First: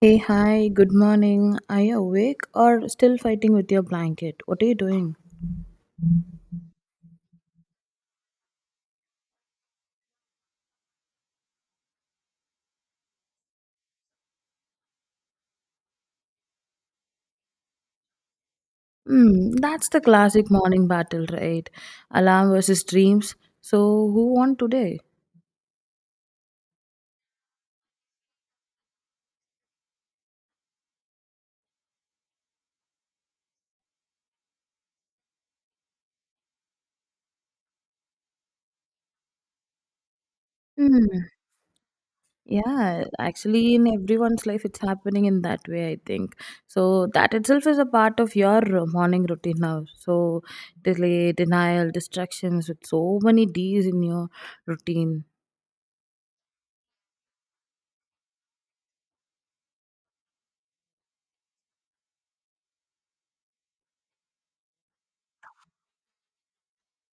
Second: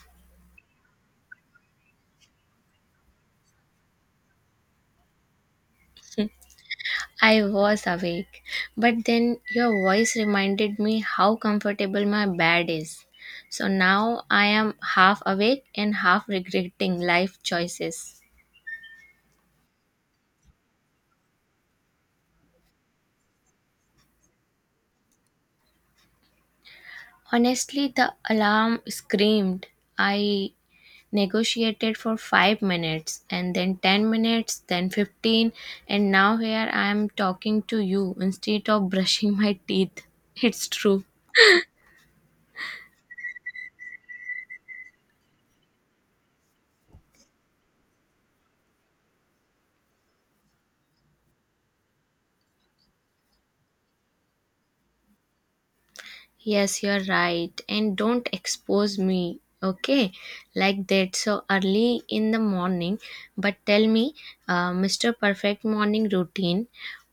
Hey, hi, good morning. Are you awake or still fighting with your blanket? What are you doing? I was awake, but then your voice reminded me how comfortable my bed is. So now I am half awake and half regretting life choices. That's the classic morning battle, right? Alarm versus dreams. So, who won today? Honestly, the alarm screamed. I negotiated for 5 minutes and then 10 minutes, then 15, and now here I am talking to you instead of brushing my teeth. It's true. Hmm. Yeah, actually, in everyone's life, it's happening in that way, I think. So, that itself is a part of your morning routine now. So, delay, denial, distractions, with so many D's in your routine. Yes, you're right. And don't expose me, okay? Like that, so early in the morning. But tell me, Mr. Perfect morning routine.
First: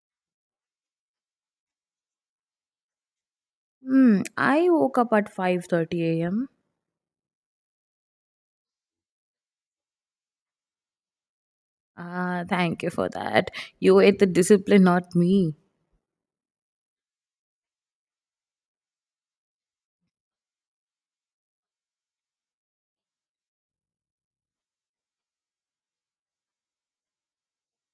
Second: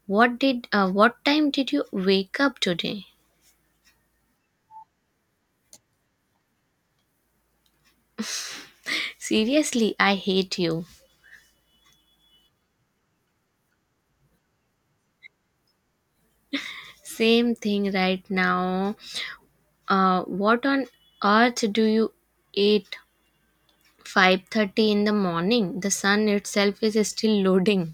What time did you wake up today? Hmm. I woke up at 5:30 a.m. Seriously, I hate you. Ah, thank you for that. You ate the discipline, not me. Same thing right now. What on earth do you eat? 5:30 in the morning. The sun itself is still loading.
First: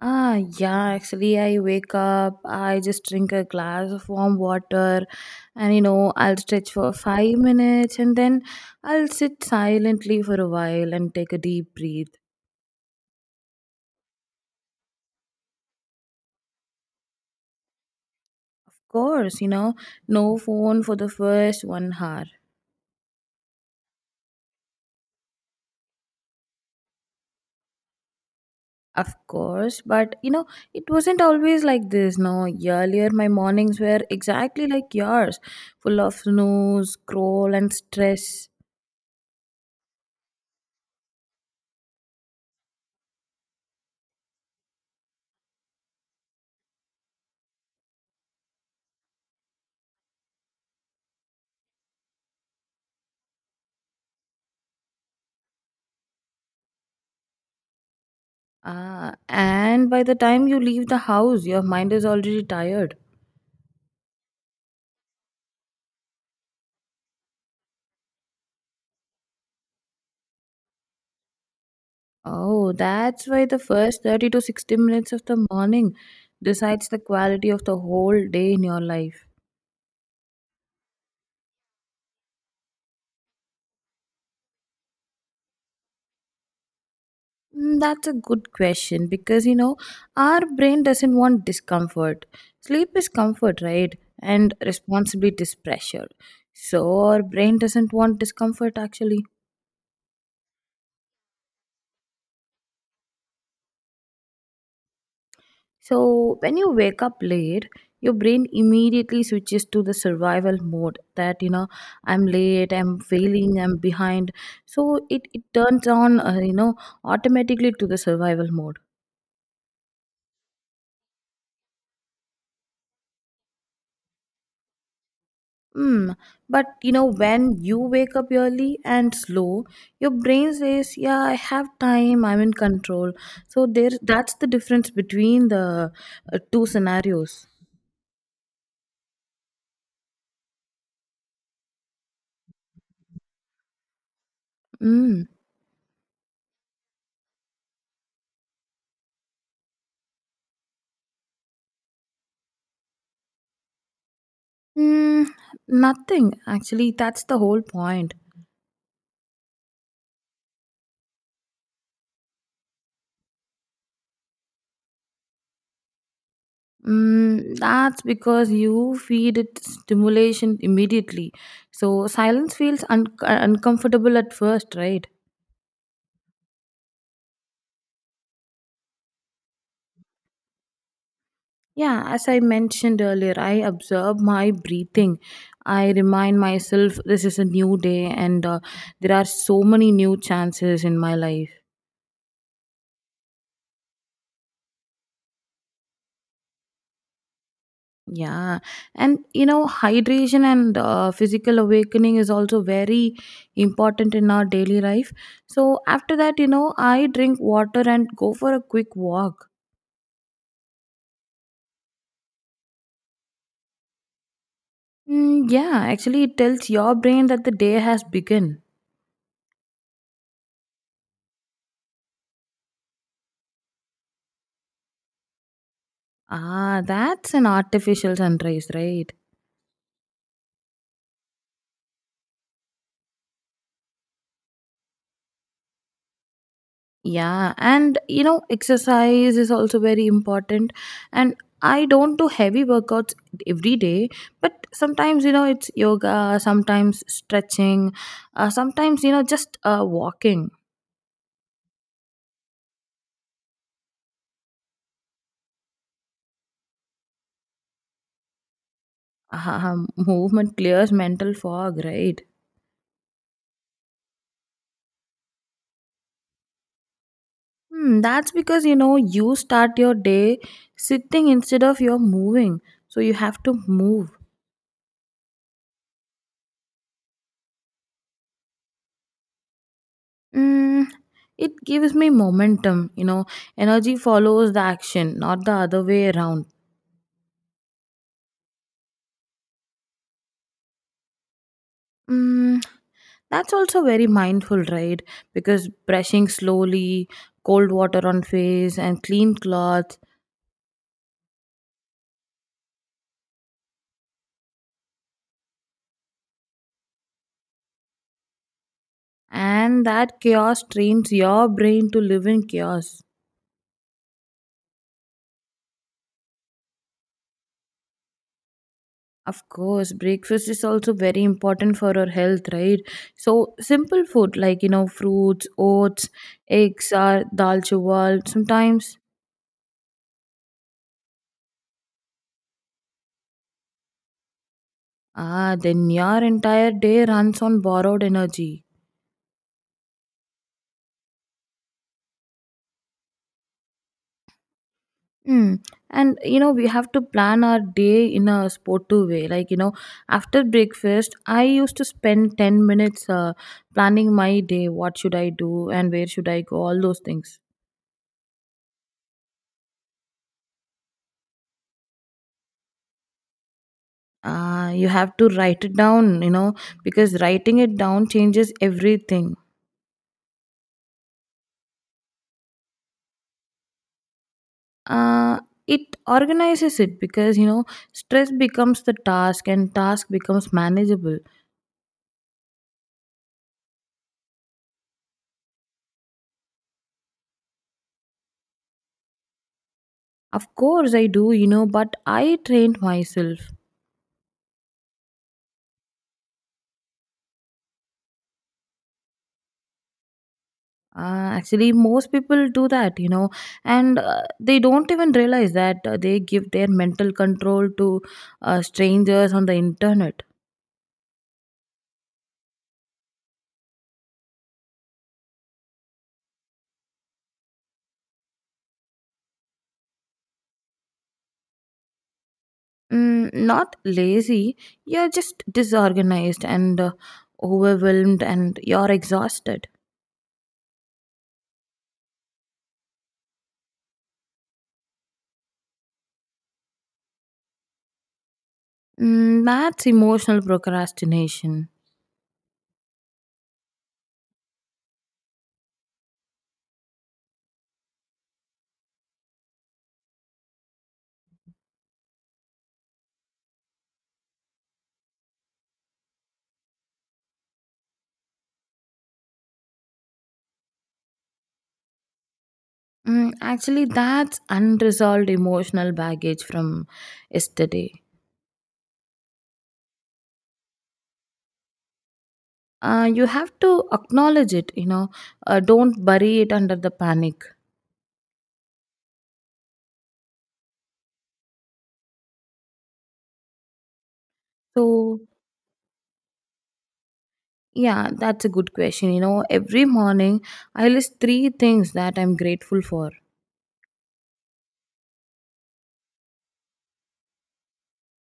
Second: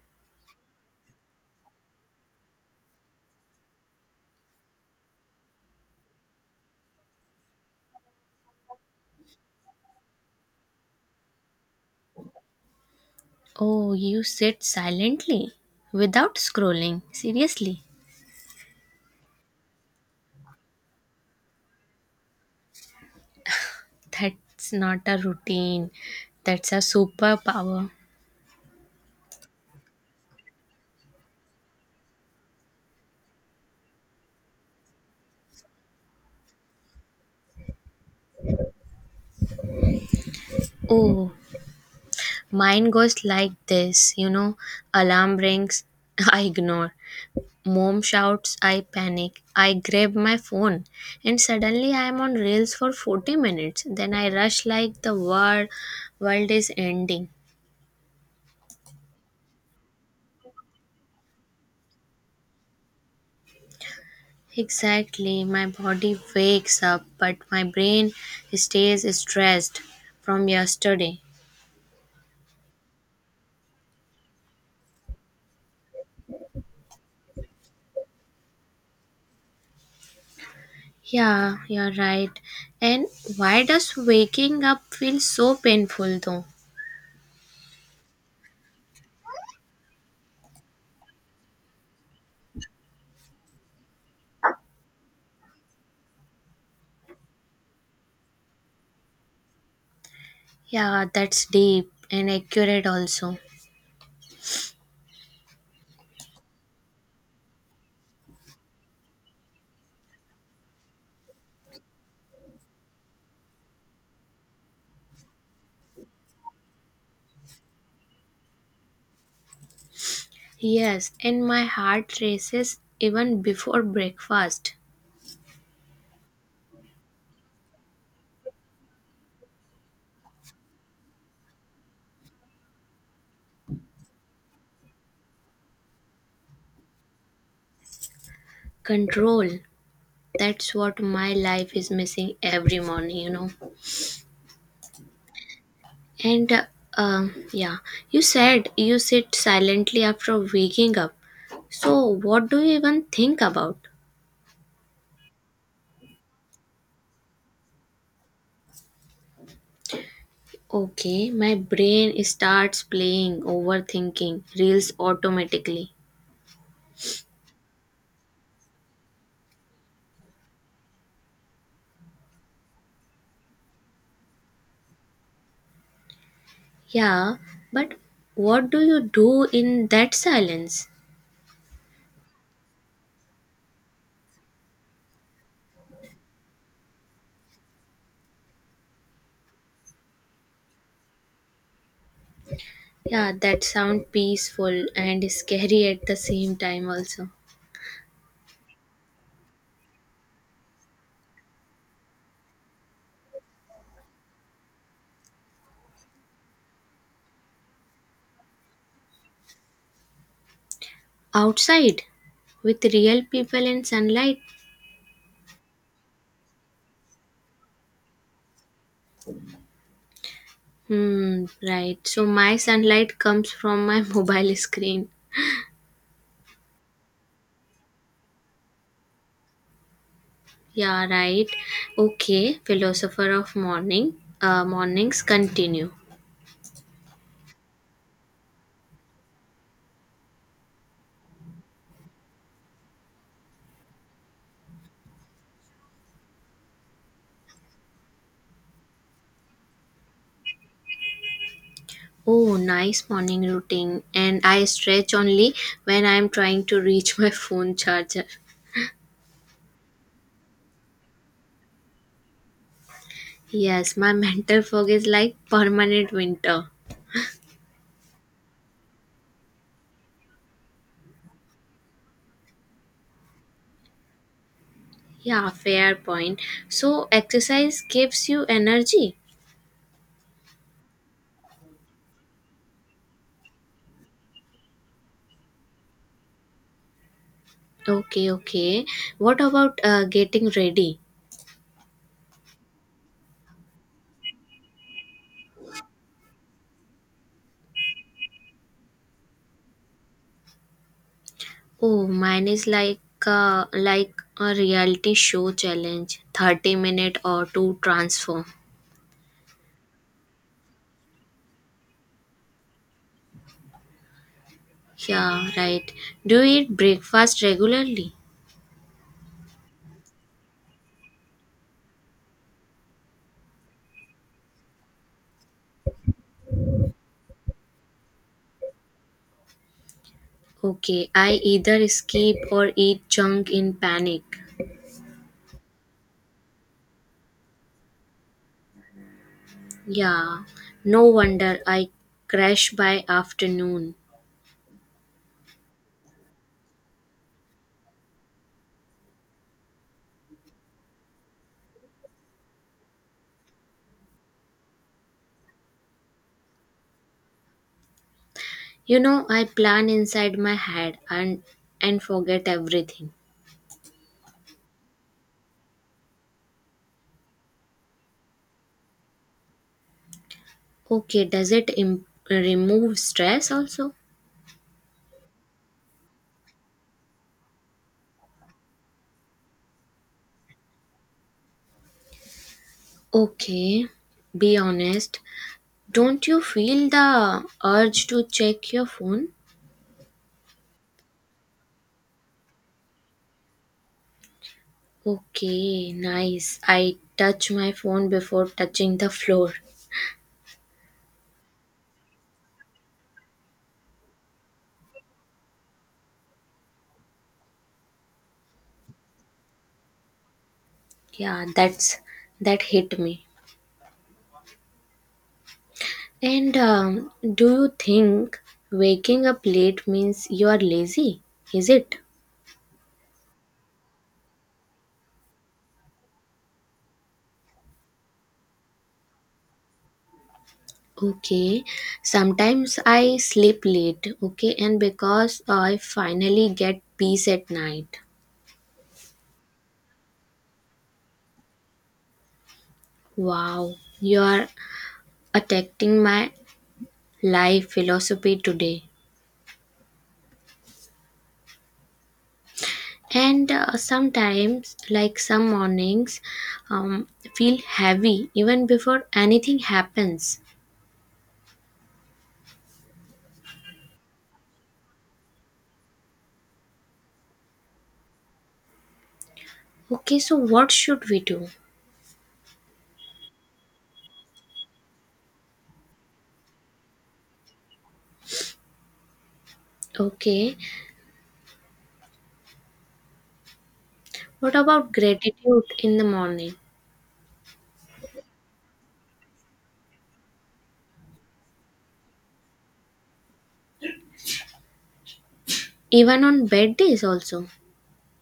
Ah, yeah, actually, I wake up, I just drink a glass of warm water, and you know, I'll stretch for 5 minutes and then I'll sit silently for a while and take a deep breath. Oh, you sit silently without scrolling. Seriously, Of course, you know, no phone for the first one hour. that's not a routine. That's a superpower. Of course, but you know, it wasn't always like this. No, earlier my mornings were exactly like yours, full of snooze, scroll, and stress. Oh, mine goes like this, alarm rings, I ignore. Mom shouts, I panic. I grab my phone, and suddenly I am on reels for 40 minutes. Then I rush like the world is ending. Ah, and by the time you leave the house, your mind is already tired. Exactly. My body wakes up, but my brain stays stressed from yesterday. Oh, that's why the first 30 to 60 minutes of the morning decides the quality of the whole day in your life. Yeah, you're right. And why does waking up feel so painful though? That's a good question because you know, our brain doesn't want discomfort. Sleep is comfort, right? And responsibility is pressure. So, our brain doesn't want discomfort actually. Yeah, that's deep and accurate also. So, when you wake up late, your brain immediately switches to the survival mode that, you know, I'm late, I'm failing, I'm behind. So, it turns on, you know, automatically to the survival mode. Yes, and my heart races even before breakfast. Hmm. But, you know, when you wake up early and slow, your brain says, yeah, I have time, I'm in control. So, there, that's the difference between the two scenarios. Control. That's what my life is missing every morning, you know. Hmm. And yeah, you said you sit silently after waking up. So, what do you even think about? Mm, nothing actually, that's the whole point. Okay, my brain starts playing overthinking reels automatically. That's because you feed it stimulation immediately. So silence feels uncomfortable at first, right? Yeah, but what do you do in that silence? Yeah, as I mentioned earlier, I observe my breathing. I remind myself this is a new day and there are so many new chances in my life. Yeah, that sound peaceful and scary at the same time also. Yeah, and you know, hydration and physical awakening is also very important in our daily life. So, after that, you know, I drink water and go for a quick walk. Outside with real people and sunlight. Yeah, actually, it tells your brain that the day has begun. Hmm, right. So my sunlight comes from my mobile screen. Ah, that's an artificial sunrise, right? Yeah, right. Okay, philosopher of morning. Mornings continue. Yeah, and you know, exercise is also very important. And I don't do heavy workouts every day, but sometimes, you know, it's yoga, sometimes stretching, sometimes, you know, just walking. Oh, nice morning routine. And I stretch only when I am trying to reach my phone charger. Movement clears mental fog, right? Yes, my mental fog is like permanent winter. That's because you know you start your day sitting instead of you're moving, so you have to move. Yeah, fair point. So, exercise gives you energy. Mm, it gives me momentum, you know. Energy follows the action, not the other way around. Okay, okay. What about getting ready? Mm, that's also very mindful, right? Because brushing slowly, cold water on face, and clean clothes, Oh, mine is like uh, like a reality show challenge, 30 minute or to transform. and that chaos trains your brain to live in chaos. Yeah, right. Do you eat breakfast regularly? Of course, breakfast is also very important for our health, right? So simple food, like, you know, fruits, oats, eggs, or dal chawal. Sometimes. Okay, I either skip or eat junk in panic. Then your entire day runs on borrowed energy. Yeah, no wonder I crash by afternoon. Hmm. And you know, we have to plan our day in a sportive way. Like, you know, after breakfast, I used to spend 10 minutes planning my day. What should I do and where should I go? All those things. You know, I plan inside my head and forget everything. You have to write it down, you know, because writing it down changes everything. Okay, does it remove stress also? Uh, it organizes it because you know, stress becomes the task, and task becomes manageable. Okay, be honest. Don't you feel the urge to check your phone? Of course I do, you know, but I trained myself. Okay, nice. I touch my phone before touching the floor. Actually, most people do that, you know, and they don't even realize that they give their mental control to strangers on the internet. Yeah, that hit me. And do you think waking up late means you are lazy? Is it? Not lazy, you're just disorganized and overwhelmed and you're exhausted. Okay. Sometimes I sleep late, okay, and because I finally get peace at night. That's emotional procrastination. Wow, you are attacking my life philosophy today. And sometimes like some mornings um, feel heavy even before anything happens. Actually, that's unresolved emotional baggage from yesterday. Okay, so what should we do? You have to acknowledge it, you know, don't bury it under the panic. Okay, what about So, gratitude in the morning? yeah, that's a good question. You know, every morning I list three things that I'm grateful for, Even on bad days also.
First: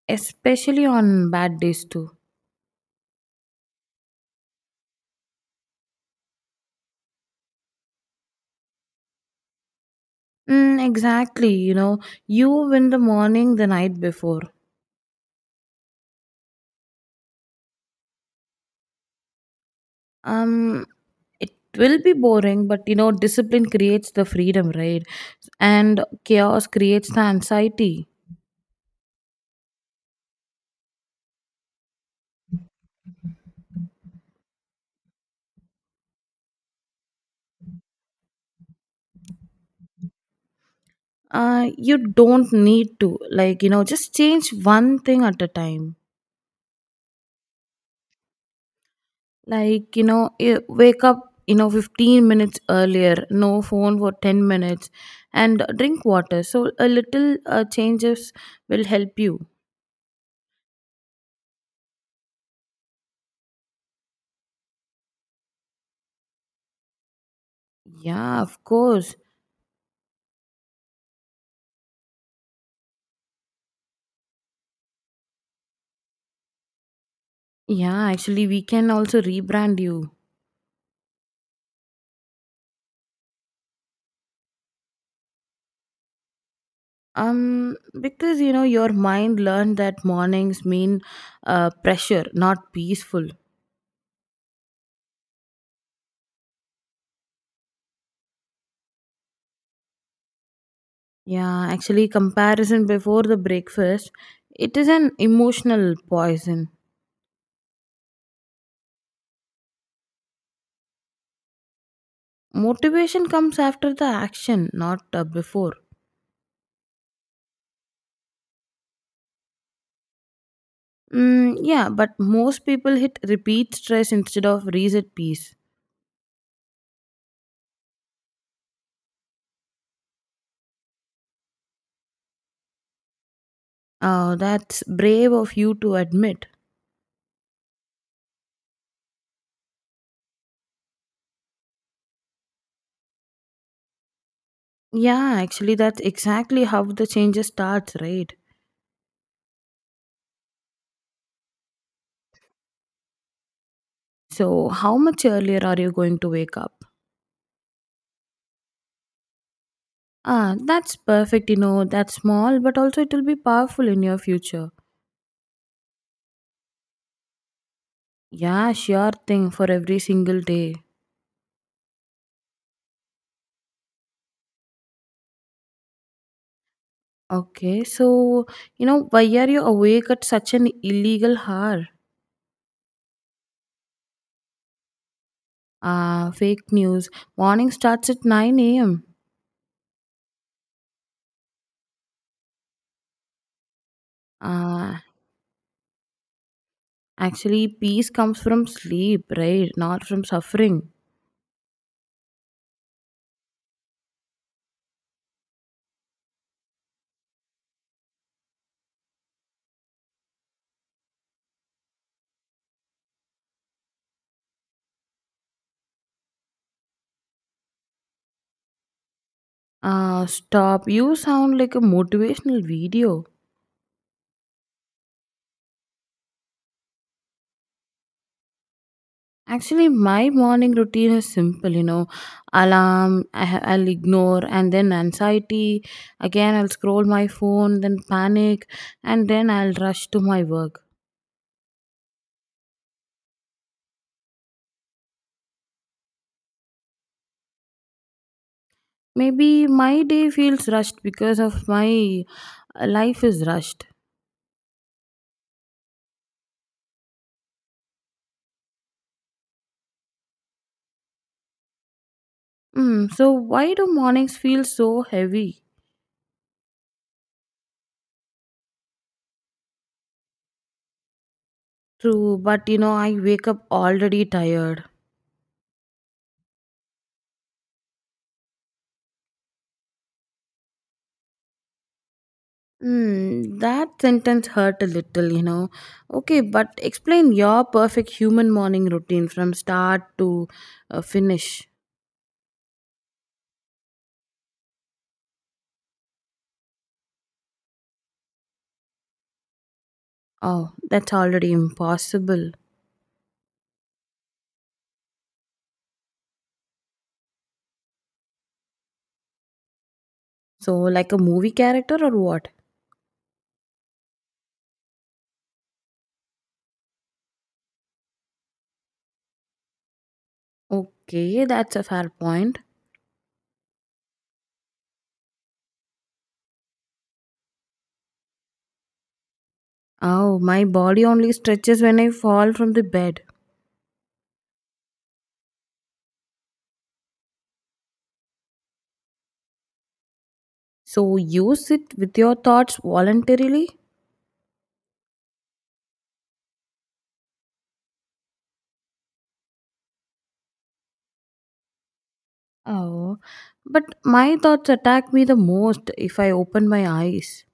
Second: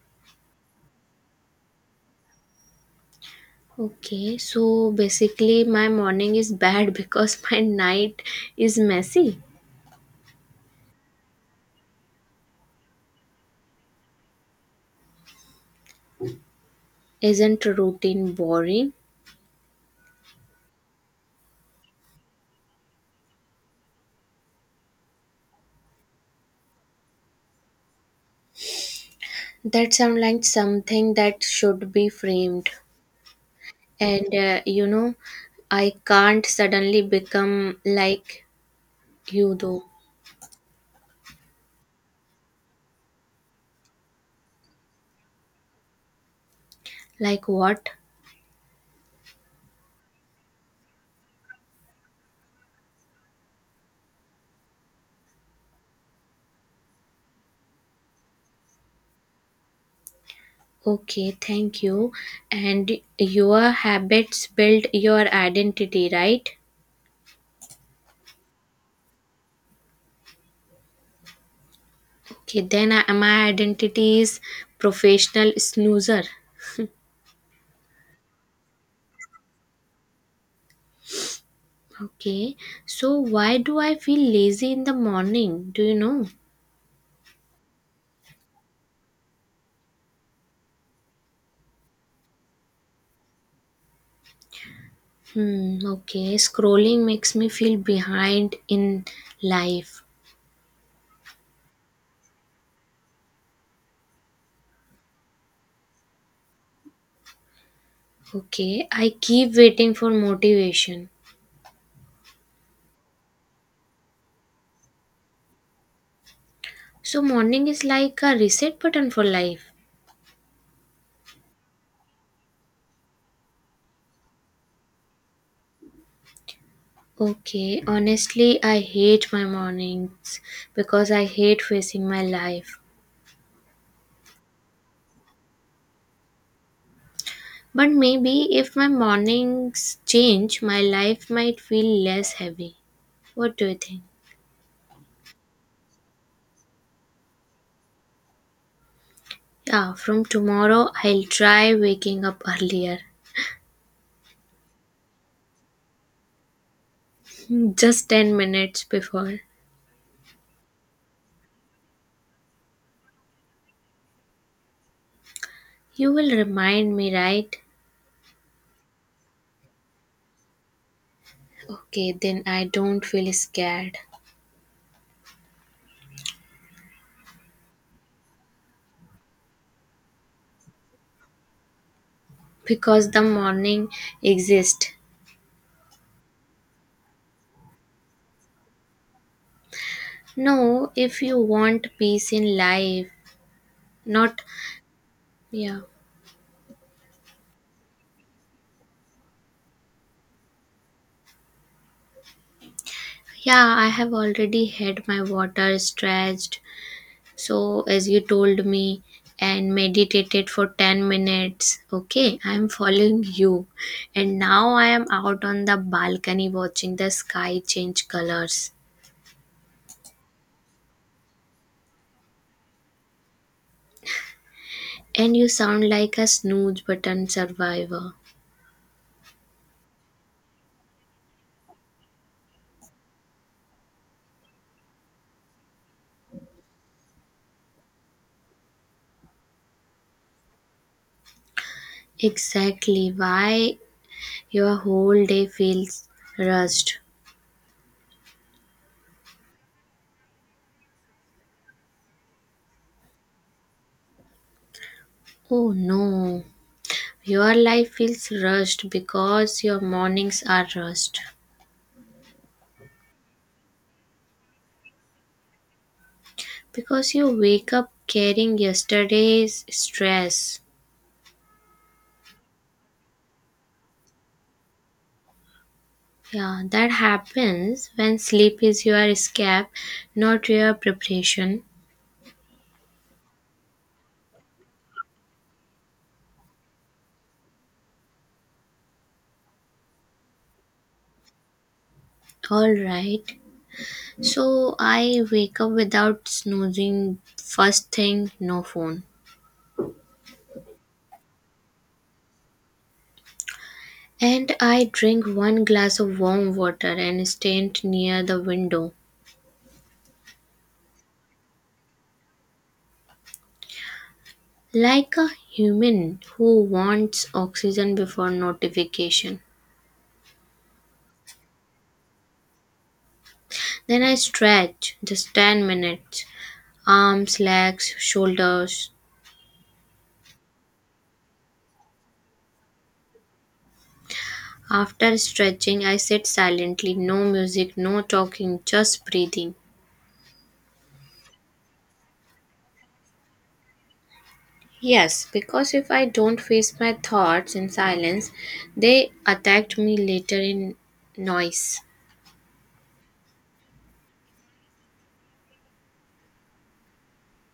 especially on bad days, too. Okay, so basically my morning is bad because my night is messy. Exactly. You know, you win the morning the night before. Isn't routine boring? Um, it will be boring, but you know, discipline creates the freedom, right? And chaos creates the anxiety. That sounds like something that should be framed. And you know I can't suddenly become like you though. You don't need to, like, you know, just change one thing at a time. Like what? Like, you know, wake up, you know, 15 minutes earlier, no phone for 10 minutes, and drink water. So, a little changes will help you. Okay, thank you. And your habits build your identity, right? Yeah, of course. Okay, then my identity is professional snoozer. Yeah, actually, we can also rebrand you. Okay, so why do I feel lazy in the morning, do you know? Because you know your mind learned that mornings mean pressure, not peaceful. Hmm, okay. Scrolling makes me feel behind in life. Yeah, actually, comparison before the breakfast, it is an emotional poison. Okay. I keep waiting for motivation. Motivation comes after the action, not before. So morning is like a reset button for life. Yeah, but most people hit repeat stress instead of reset peace. Okay, honestly, I hate my mornings because I hate facing my life. Oh, that's brave of you to admit. But maybe if my mornings change, my life might feel less heavy. What do you think? Yeah, actually, that's exactly how the changes starts, right? Yeah, from tomorrow I'll try waking up earlier. So, how much earlier are you going to wake up? Just 10 minutes before. Ah, that's perfect, you know, that's small, but also it will be powerful in your future. You will remind me, right? Yeah, sure thing for every single day. Okay, then I don't feel scared Okay, so, you know, why are you awake at such an illegal hour? because the morning exists. Ah, fake news. Morning starts at 9 a.m. No, if you want peace in life, not. Ah, Yeah. actually, peace comes from sleep, right? Not from suffering. Yeah, I have already had my water stretched. So, as you told me, and meditated for 10 minutes. Okay, I'm following you. And now I am out on the balcony watching the sky change colors. Ah, stop. You sound like a motivational video. And you sound like a snooze button survivor. Actually, my morning routine is simple, you know. Alarm, I'll ignore, and then anxiety. Again, I'll scroll my phone, then panic, and then I'll rush to my work. Exactly why your whole day feels rushed. Maybe my day feels rushed because of my life is rushed. Oh no. Your life feels rushed because your mornings are rushed. So, why do mornings feel so heavy? Because you wake up carrying yesterday's stress. True, but you know, I wake up already tired. Yeah, that happens when sleep is your escape, not your preparation. That sentence hurt a little, you know. Okay, but explain your perfect human morning routine from start to finish. All right. So I wake up without snoozing. First thing, no phone. Oh, that's already impossible. And I drink one glass of warm water and stand near the window. So, like a movie character or what? Like a human who wants oxygen before notification. Okay, that's a fair point. Then I stretch just 10 minutes, arms, legs, shoulders. Oh, my body only stretches when I fall from the bed. After stretching, I sit silently, no music, no talking, just breathing. So, you sit with your thoughts voluntarily? Yes, because if I don't face my thoughts in silence, they attacked me later in noise. Oh, but my thoughts attack me the most if I open my eyes.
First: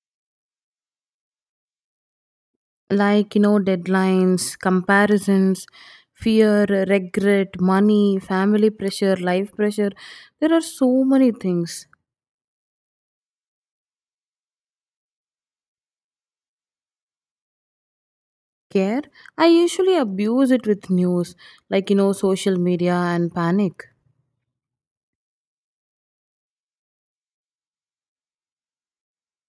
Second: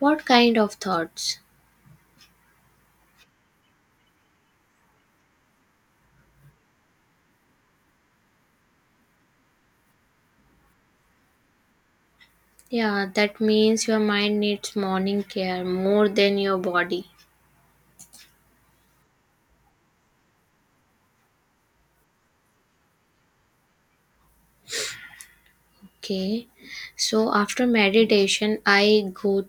What kind of thoughts? Like, you know, deadlines, comparisons, fear, regret, money, family pressure, life pressure. There are so many things. Yeah, that means your mind needs morning care more than your body. Care. I usually abuse it with news, like, you know, social media and panic. Okay. So after meditation, I go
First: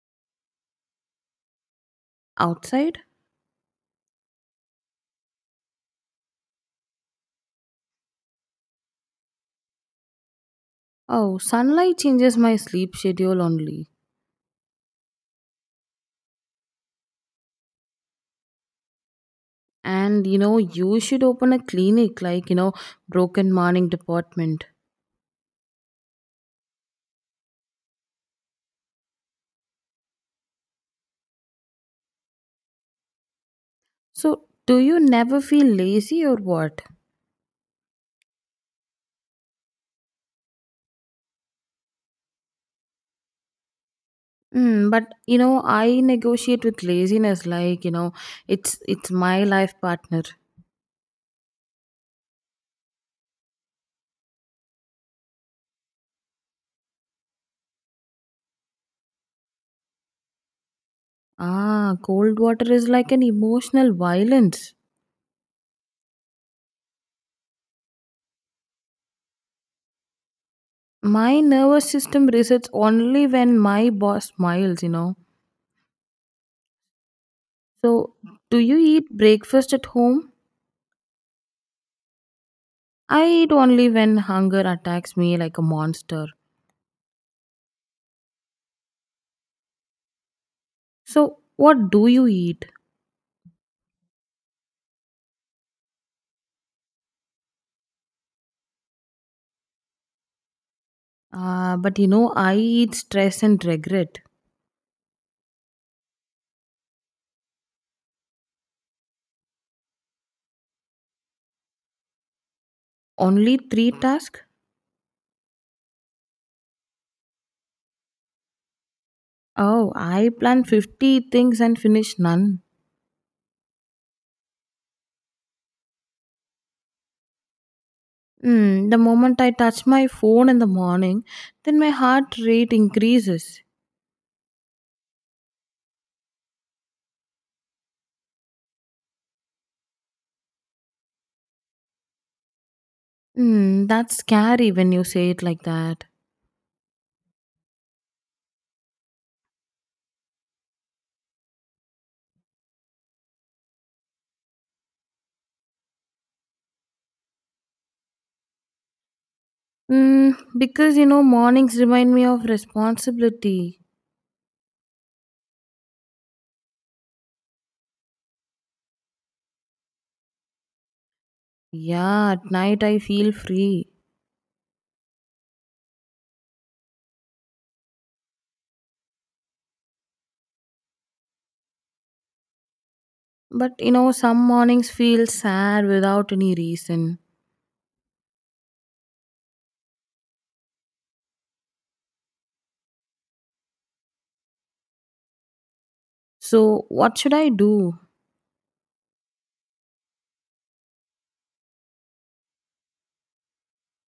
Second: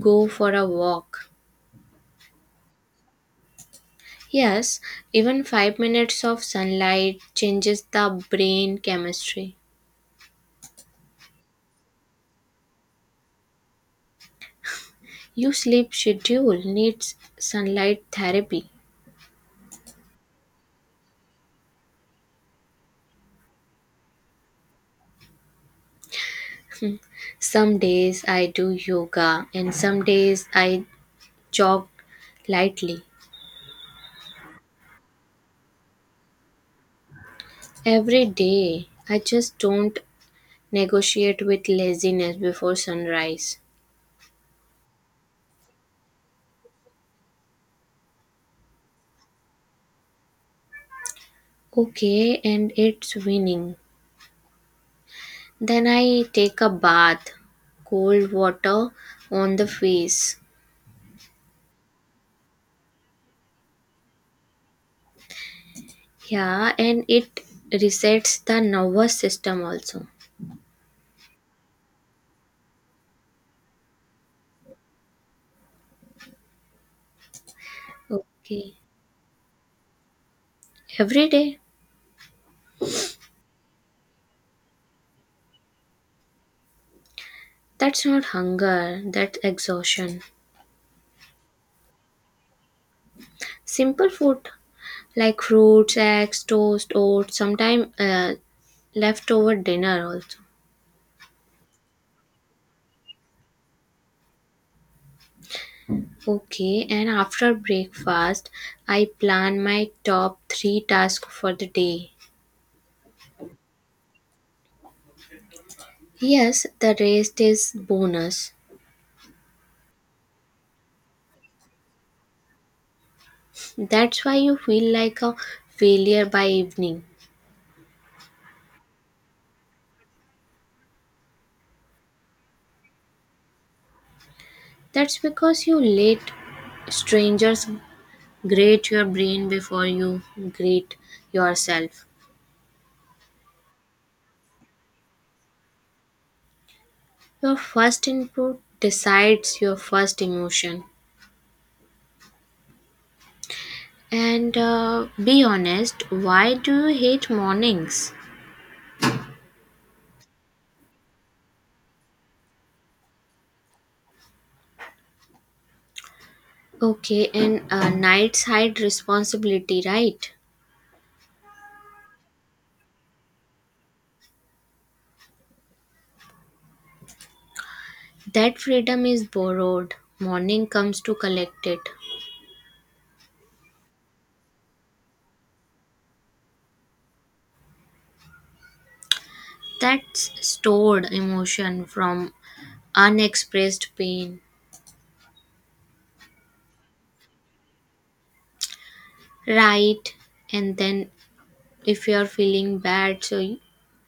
go for a walk. Outside? Yes, even 5 minutes of sunlight changes the brain chemistry. Oh, sunlight changes my sleep schedule only. Your sleep schedule needs sunlight therapy. And you know, you should open a clinic, like, you know, broken morning department. Some days I do yoga and some days I jog lightly. So, do you never feel lazy or what? Every day I just don't negotiate with laziness before sunrise. But you know, I negotiate with laziness. Like, you know, it's my life partner. Okay, and it's winning. Then I take a bath, cold water on the face. Ah, cold water is like an emotional violence. Yeah, and it resets the nervous system also. My nervous system resets only when my boss smiles. You know. So, do Okay. you eat breakfast at home? Every day. I eat only when hunger attacks me like a monster. That's not hunger, that's exhaustion. So, what do you eat? Simple food like fruits, eggs, toast, oats, sometimes leftover dinner also. Ah, but you know, I eat stress and regret. Okay, and after breakfast, I plan my top three tasks for the day. Only three tasks. Yes, the rest is bonus. Oh, I plan 50 things and finish none. That's why you feel like a failure by evening. The moment I touch my phone in the morning, then my heart rate increases. That's because you let strangers grate your brain before you grate yourself. That's scary when you say it like that. Your first input decides your first emotion. And be honest, why do you hate mornings? Because you know, mornings remind me of responsibility. Okay, and nights hide responsibility, right? Yeah, at night I feel free. That freedom is borrowed. Morning comes to collect it. But you know, some mornings feel sad without any reason. That's stored emotion from unexpressed pain. So, what should I do? Right. And then, if you are feeling bad, so you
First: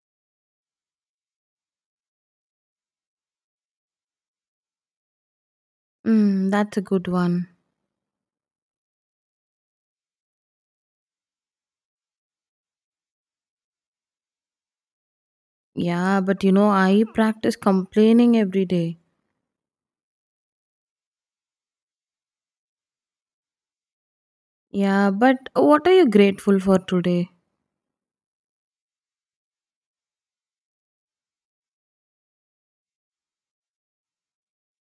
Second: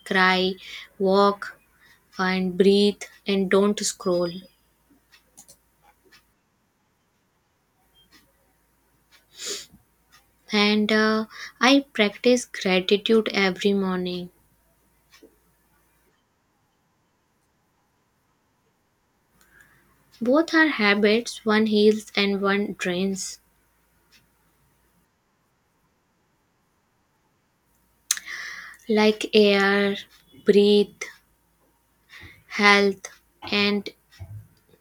cry, walk, and breathe, and don't scroll. That's a good one. And I practice gratitude every morning. Yeah, but you know, I practice complaining every day. Both are habits, one heals and one drains. Yeah, but what are you grateful for today? Like air, breathe, health, and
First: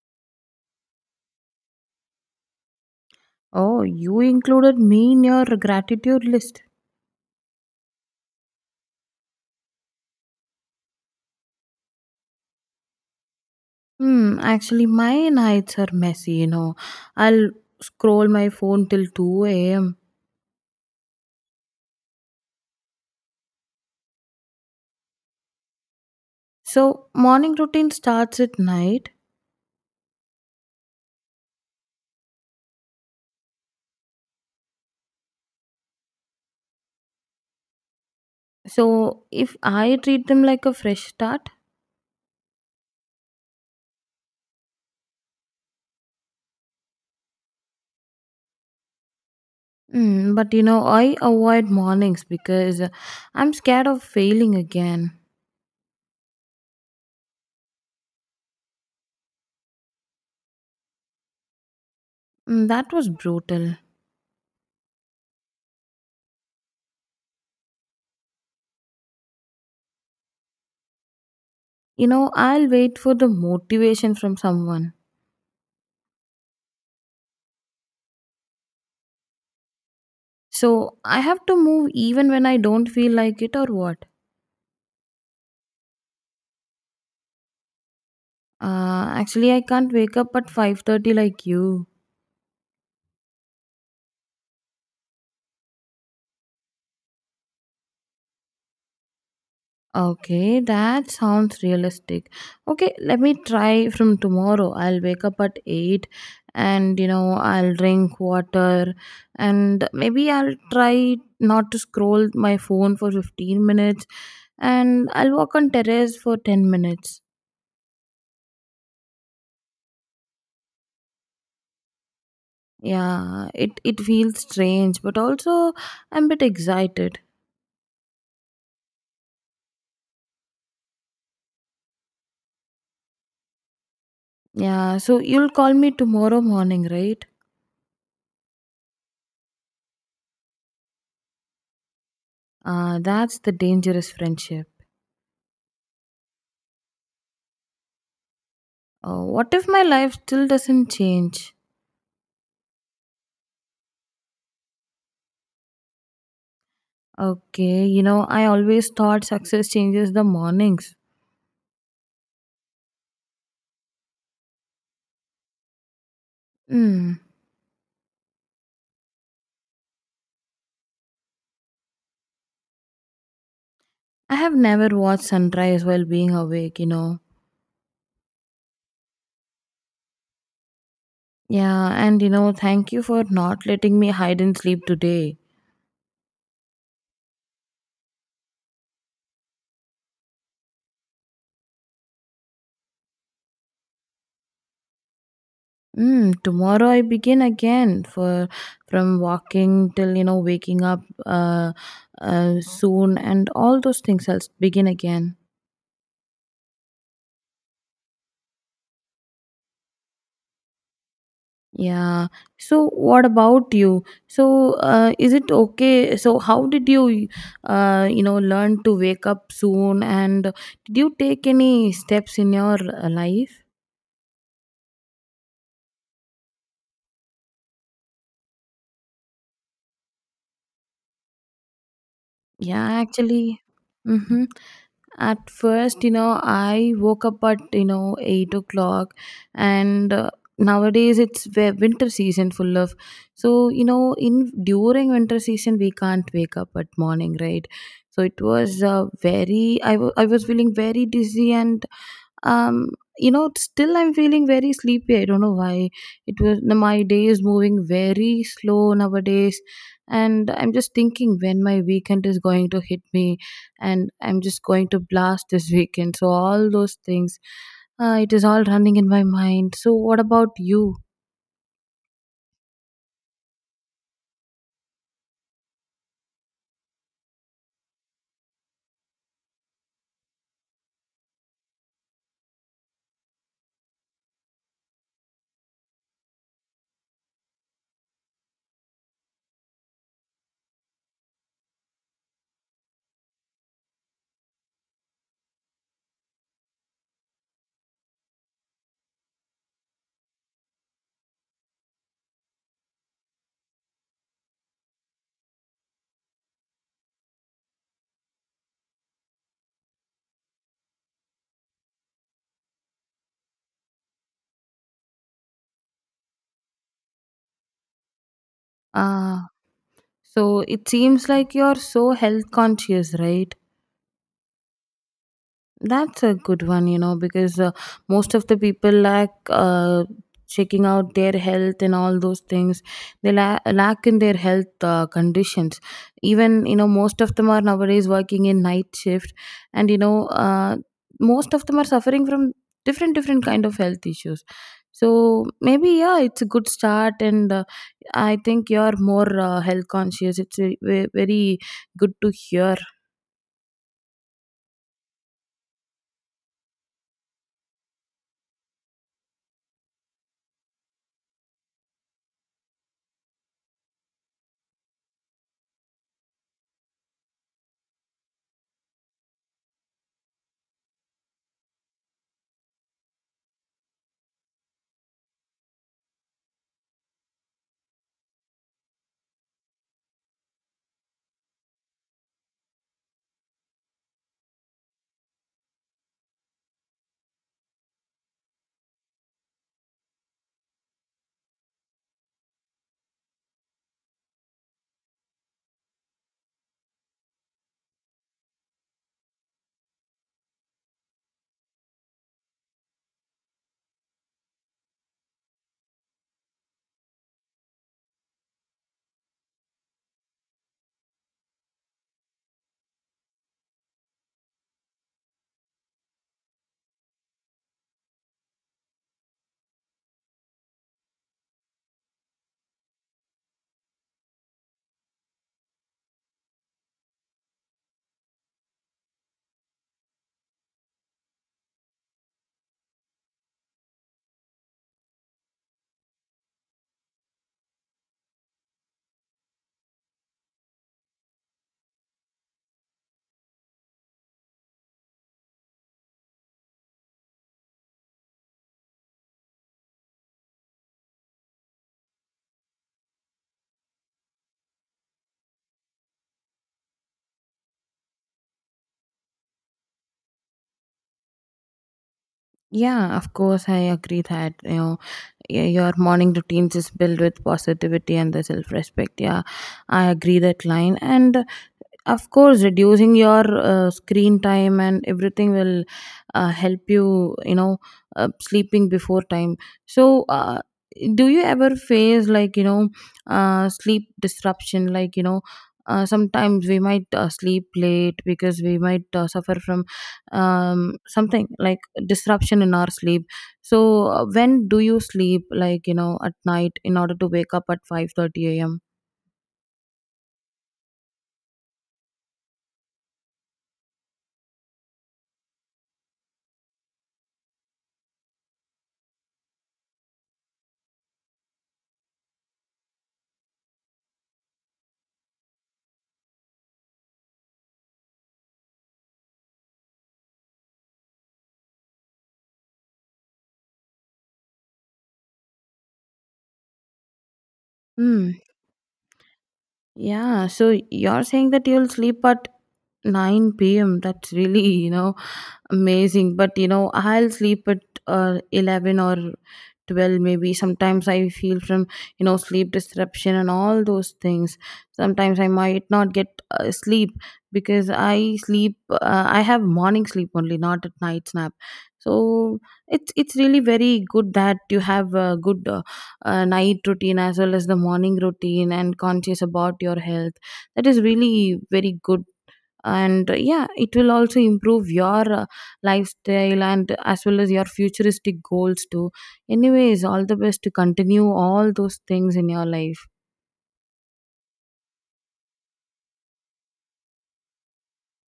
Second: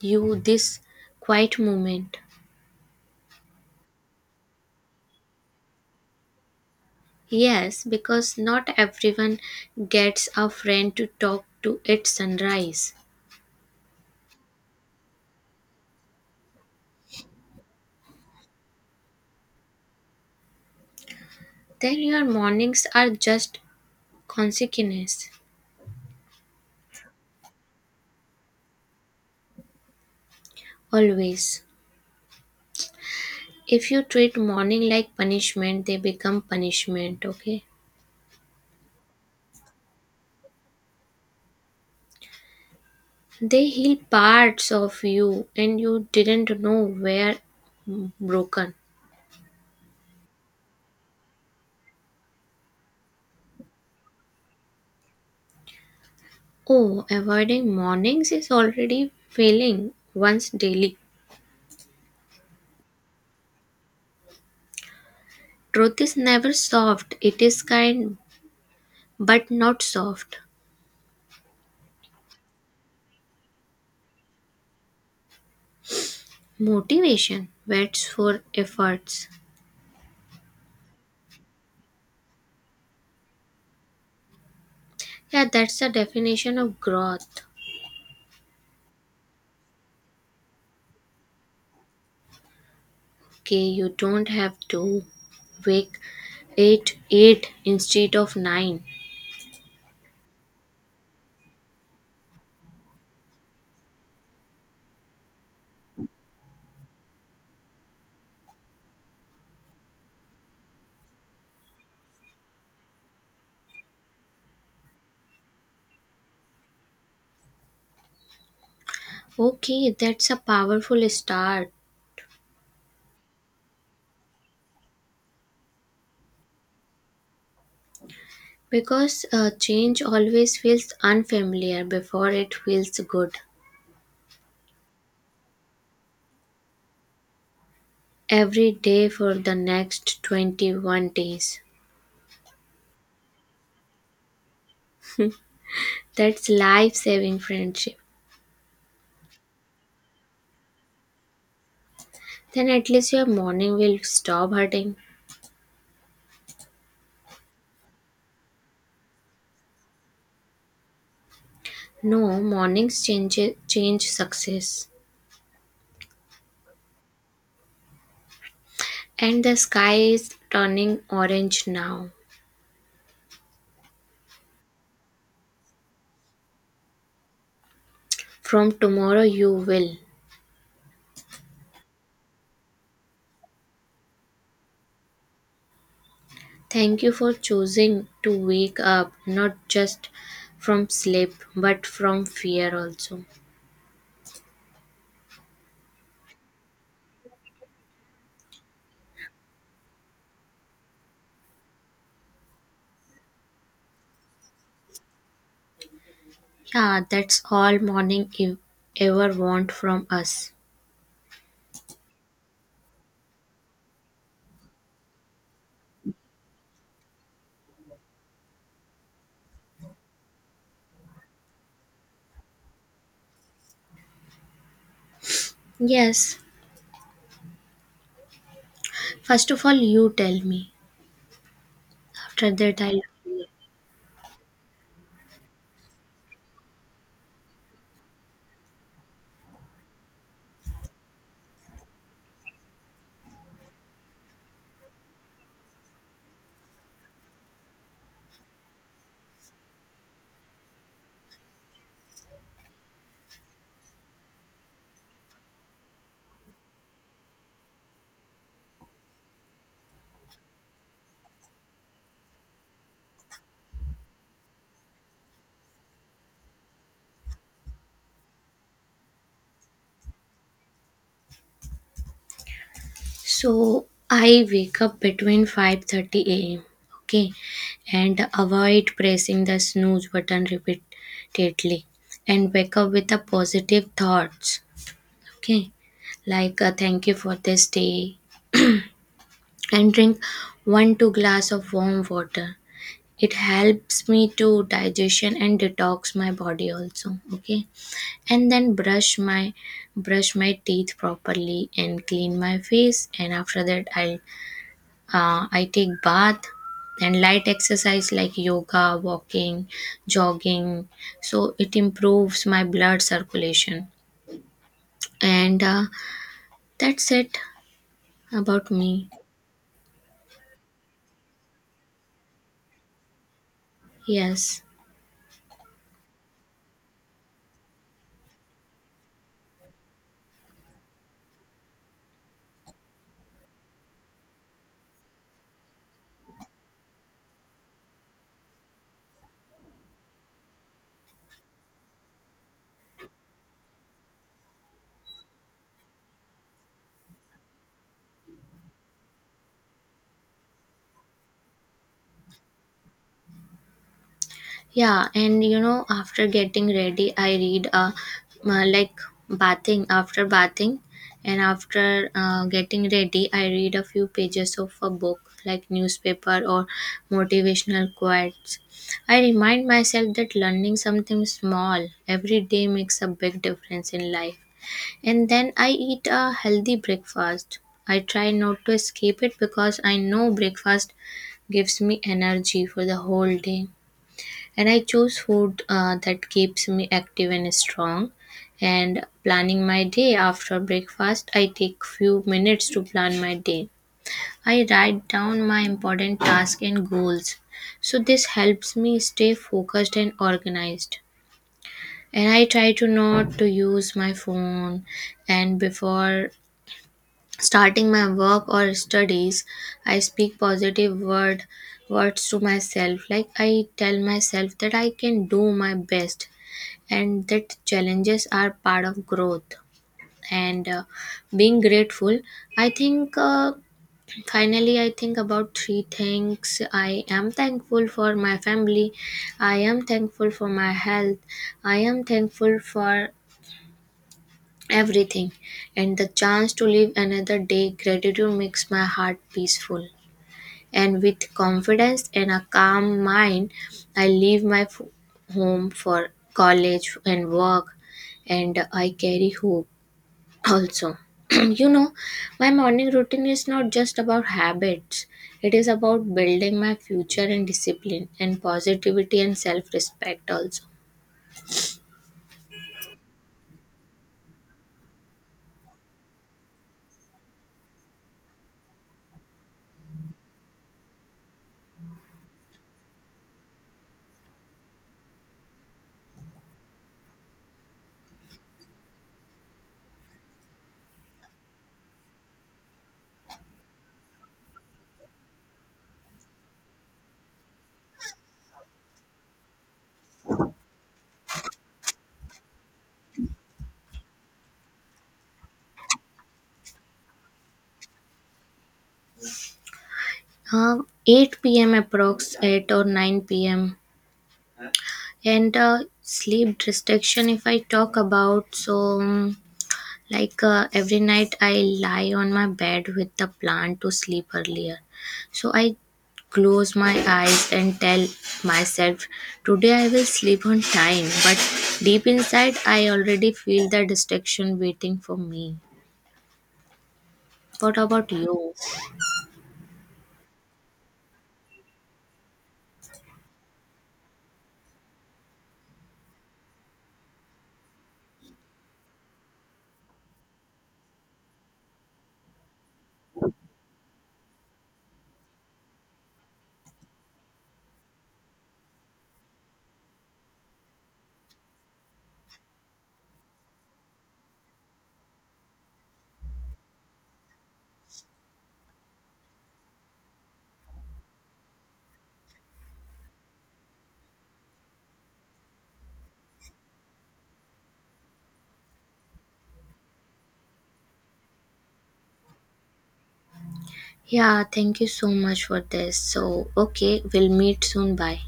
you, this quiet moment. Oh, you included me in your gratitude list. Yes, because not everyone gets a friend to talk to at sunrise. Actually, my nights are messy, you know. I'll scroll my phone till 2 a.m. Then your mornings are just consequence, So, morning routine starts at night. always. If you treat morning like punishment, they become punishment, okay? So, if I treat them like a fresh start, They heal parts of you and you didn't know were broken. But you know, I avoid mornings because I'm scared of failing again. Oh, avoiding mornings is already failing once daily. That was brutal. Truth is never soft, it is kind but not soft. You know, I'll wait for the motivation from someone. Motivation whets for efforts. So I have to move even when I don't feel like it or what? Yeah, that's the definition of growth. Actually, I can't wake up at 5:30 like you. Okay, you don't have to wake 8 8 instead of 9. Okay, that sounds realistic. Okay, let me try from tomorrow. I'll wake up at 8 and you know, I'll drink water and maybe I'll try not to scroll my phone for 15 minutes and I'll walk on terrace for 10 minutes. Okay, that's a powerful start Yeah, it feels strange, but also I'm a bit excited. because change always feels unfamiliar before it feels good. Yeah, so you'll call me tomorrow morning, right? Every day for the next 21 days. That's the dangerous friendship. That's life saving friendship. What if my life still doesn't change? Then at least your morning will stop hurting. Okay, you know, I always thought success changes the mornings. No, mornings change success. Hmm, And the sky is turning orange now. I have never watched sunrise while being awake, you know. From tomorrow you will. Yeah, and you know, thank you for not letting me hide and sleep today. Thank you for choosing to wake up not just from sleep but from fear also. Tomorrow I begin again, for from walking till you know waking up soon, and all those things I'll begin again. Yeah, that's all morning you ever want from us. Yeah. So what about you? So, is it okay? So how did you, you know, learn to wake up soon? And did you take any steps in your life? Yes. First of all you tell me. After that I'll Yeah, actually. Mm-hmm. At first, you know, I woke up at you know 8 o'clock, and nowadays it's winter season full of. So you know, in during winter season we can't wake up at morning, right? So it was very. I was feeling very dizzy, and um you know, still I'm feeling very sleepy. I don't know why. It was My day is moving very slow nowadays, and I'm just thinking when my weekend is going to hit me, and I'm just going to blast this weekend, so all those things, it is all running in my mind. So what about you? So I wake up between 5:30 a.m., okay, and avoid pressing the snooze button repeatedly and wake up with the positive thoughts, okay, like thank you for this day, and drink one two glass of warm water. It helps me to digestion and detox my body also, okay. And then brush my teeth properly and clean my face, and after that I take bath and light exercise like yoga, walking, jogging. So it improves my blood circulation. And that's it about me. Uh so it seems like you're so health conscious, right? Yes. That's a good one, you know, because most of the people lack checking out their health and all those things. They lack in their health conditions. Even, you know, most of them are nowadays working in night shift, and, you know, most of them are suffering from different, different kind of health issues. So maybe, yeah, it's a good start, and I think you're more health conscious. It's a, very good to hear. Yeah, and you know, after getting ready, I read like bathing, after bathing, and after getting ready, I read a few pages of a book like newspaper or motivational quotes. I remind myself that learning something small every day makes a big difference in life. And then I eat a healthy breakfast. I try not to skip it because I know breakfast gives me energy for the whole day. And I choose food that keeps me active and strong. And planning my day, after breakfast I take few minutes to plan my day. I write down my important tasks and goals, so this helps me stay focused and organized. And I try to not to use my phone. And before starting my work or studies, I speak positive words to myself. Like I tell myself that I can do my best and that challenges are part of growth. And being grateful, I think finally I think about three things. I am thankful for my family, I am thankful for my health, I am thankful for everything and the chance to live another day. Gratitude makes my heart peaceful. And with confidence and a calm mind, I leave my home for college and work. And I carry hope also. You know, my morning routine is not just about habits, it is about building my future and discipline and positivity and self-respect also. Yeah, of course, I agree that you know your morning routines is built with positivity and the self respect. Yeah, I agree that line. And of course, reducing your screen time and everything will help you, you know, sleeping before time. So, do you ever face, like, you know, sleep disruption? Like, you know, sometimes we might sleep late because we might suffer from something like disruption in our sleep. So, when do you sleep, like, you know, at night in order to wake up at five thirty 30 a.m.? uh, 8 p.m., approx 8 or 9 p.m. And sleep restriction if I talk about, so like every night, I lie on my bed with the plan to sleep earlier. So I close my eyes and tell myself, today I will sleep on time. But deep inside, I already feel the distraction waiting for me. What about you? Yeah, so you're saying that you'll sleep at 9 p.m. That's really, you know, amazing. But, you know, I'll sleep at 11 or 12, maybe. Sometimes I feel from, you know, sleep disruption and all those things. Sometimes I might not get sleep because I have morning sleep only, not at night nap. So it's really very good that you have a good night routine as well as the morning routine and conscious about your health, that is really very good. And yeah, it will also improve your lifestyle and as well as your futuristic goals too. Anyways, all the best to continue all those things in your life. Yeah, thank you so much for this. So, okay, we'll meet soon. Bye.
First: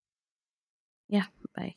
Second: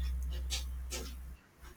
Yeah, bye.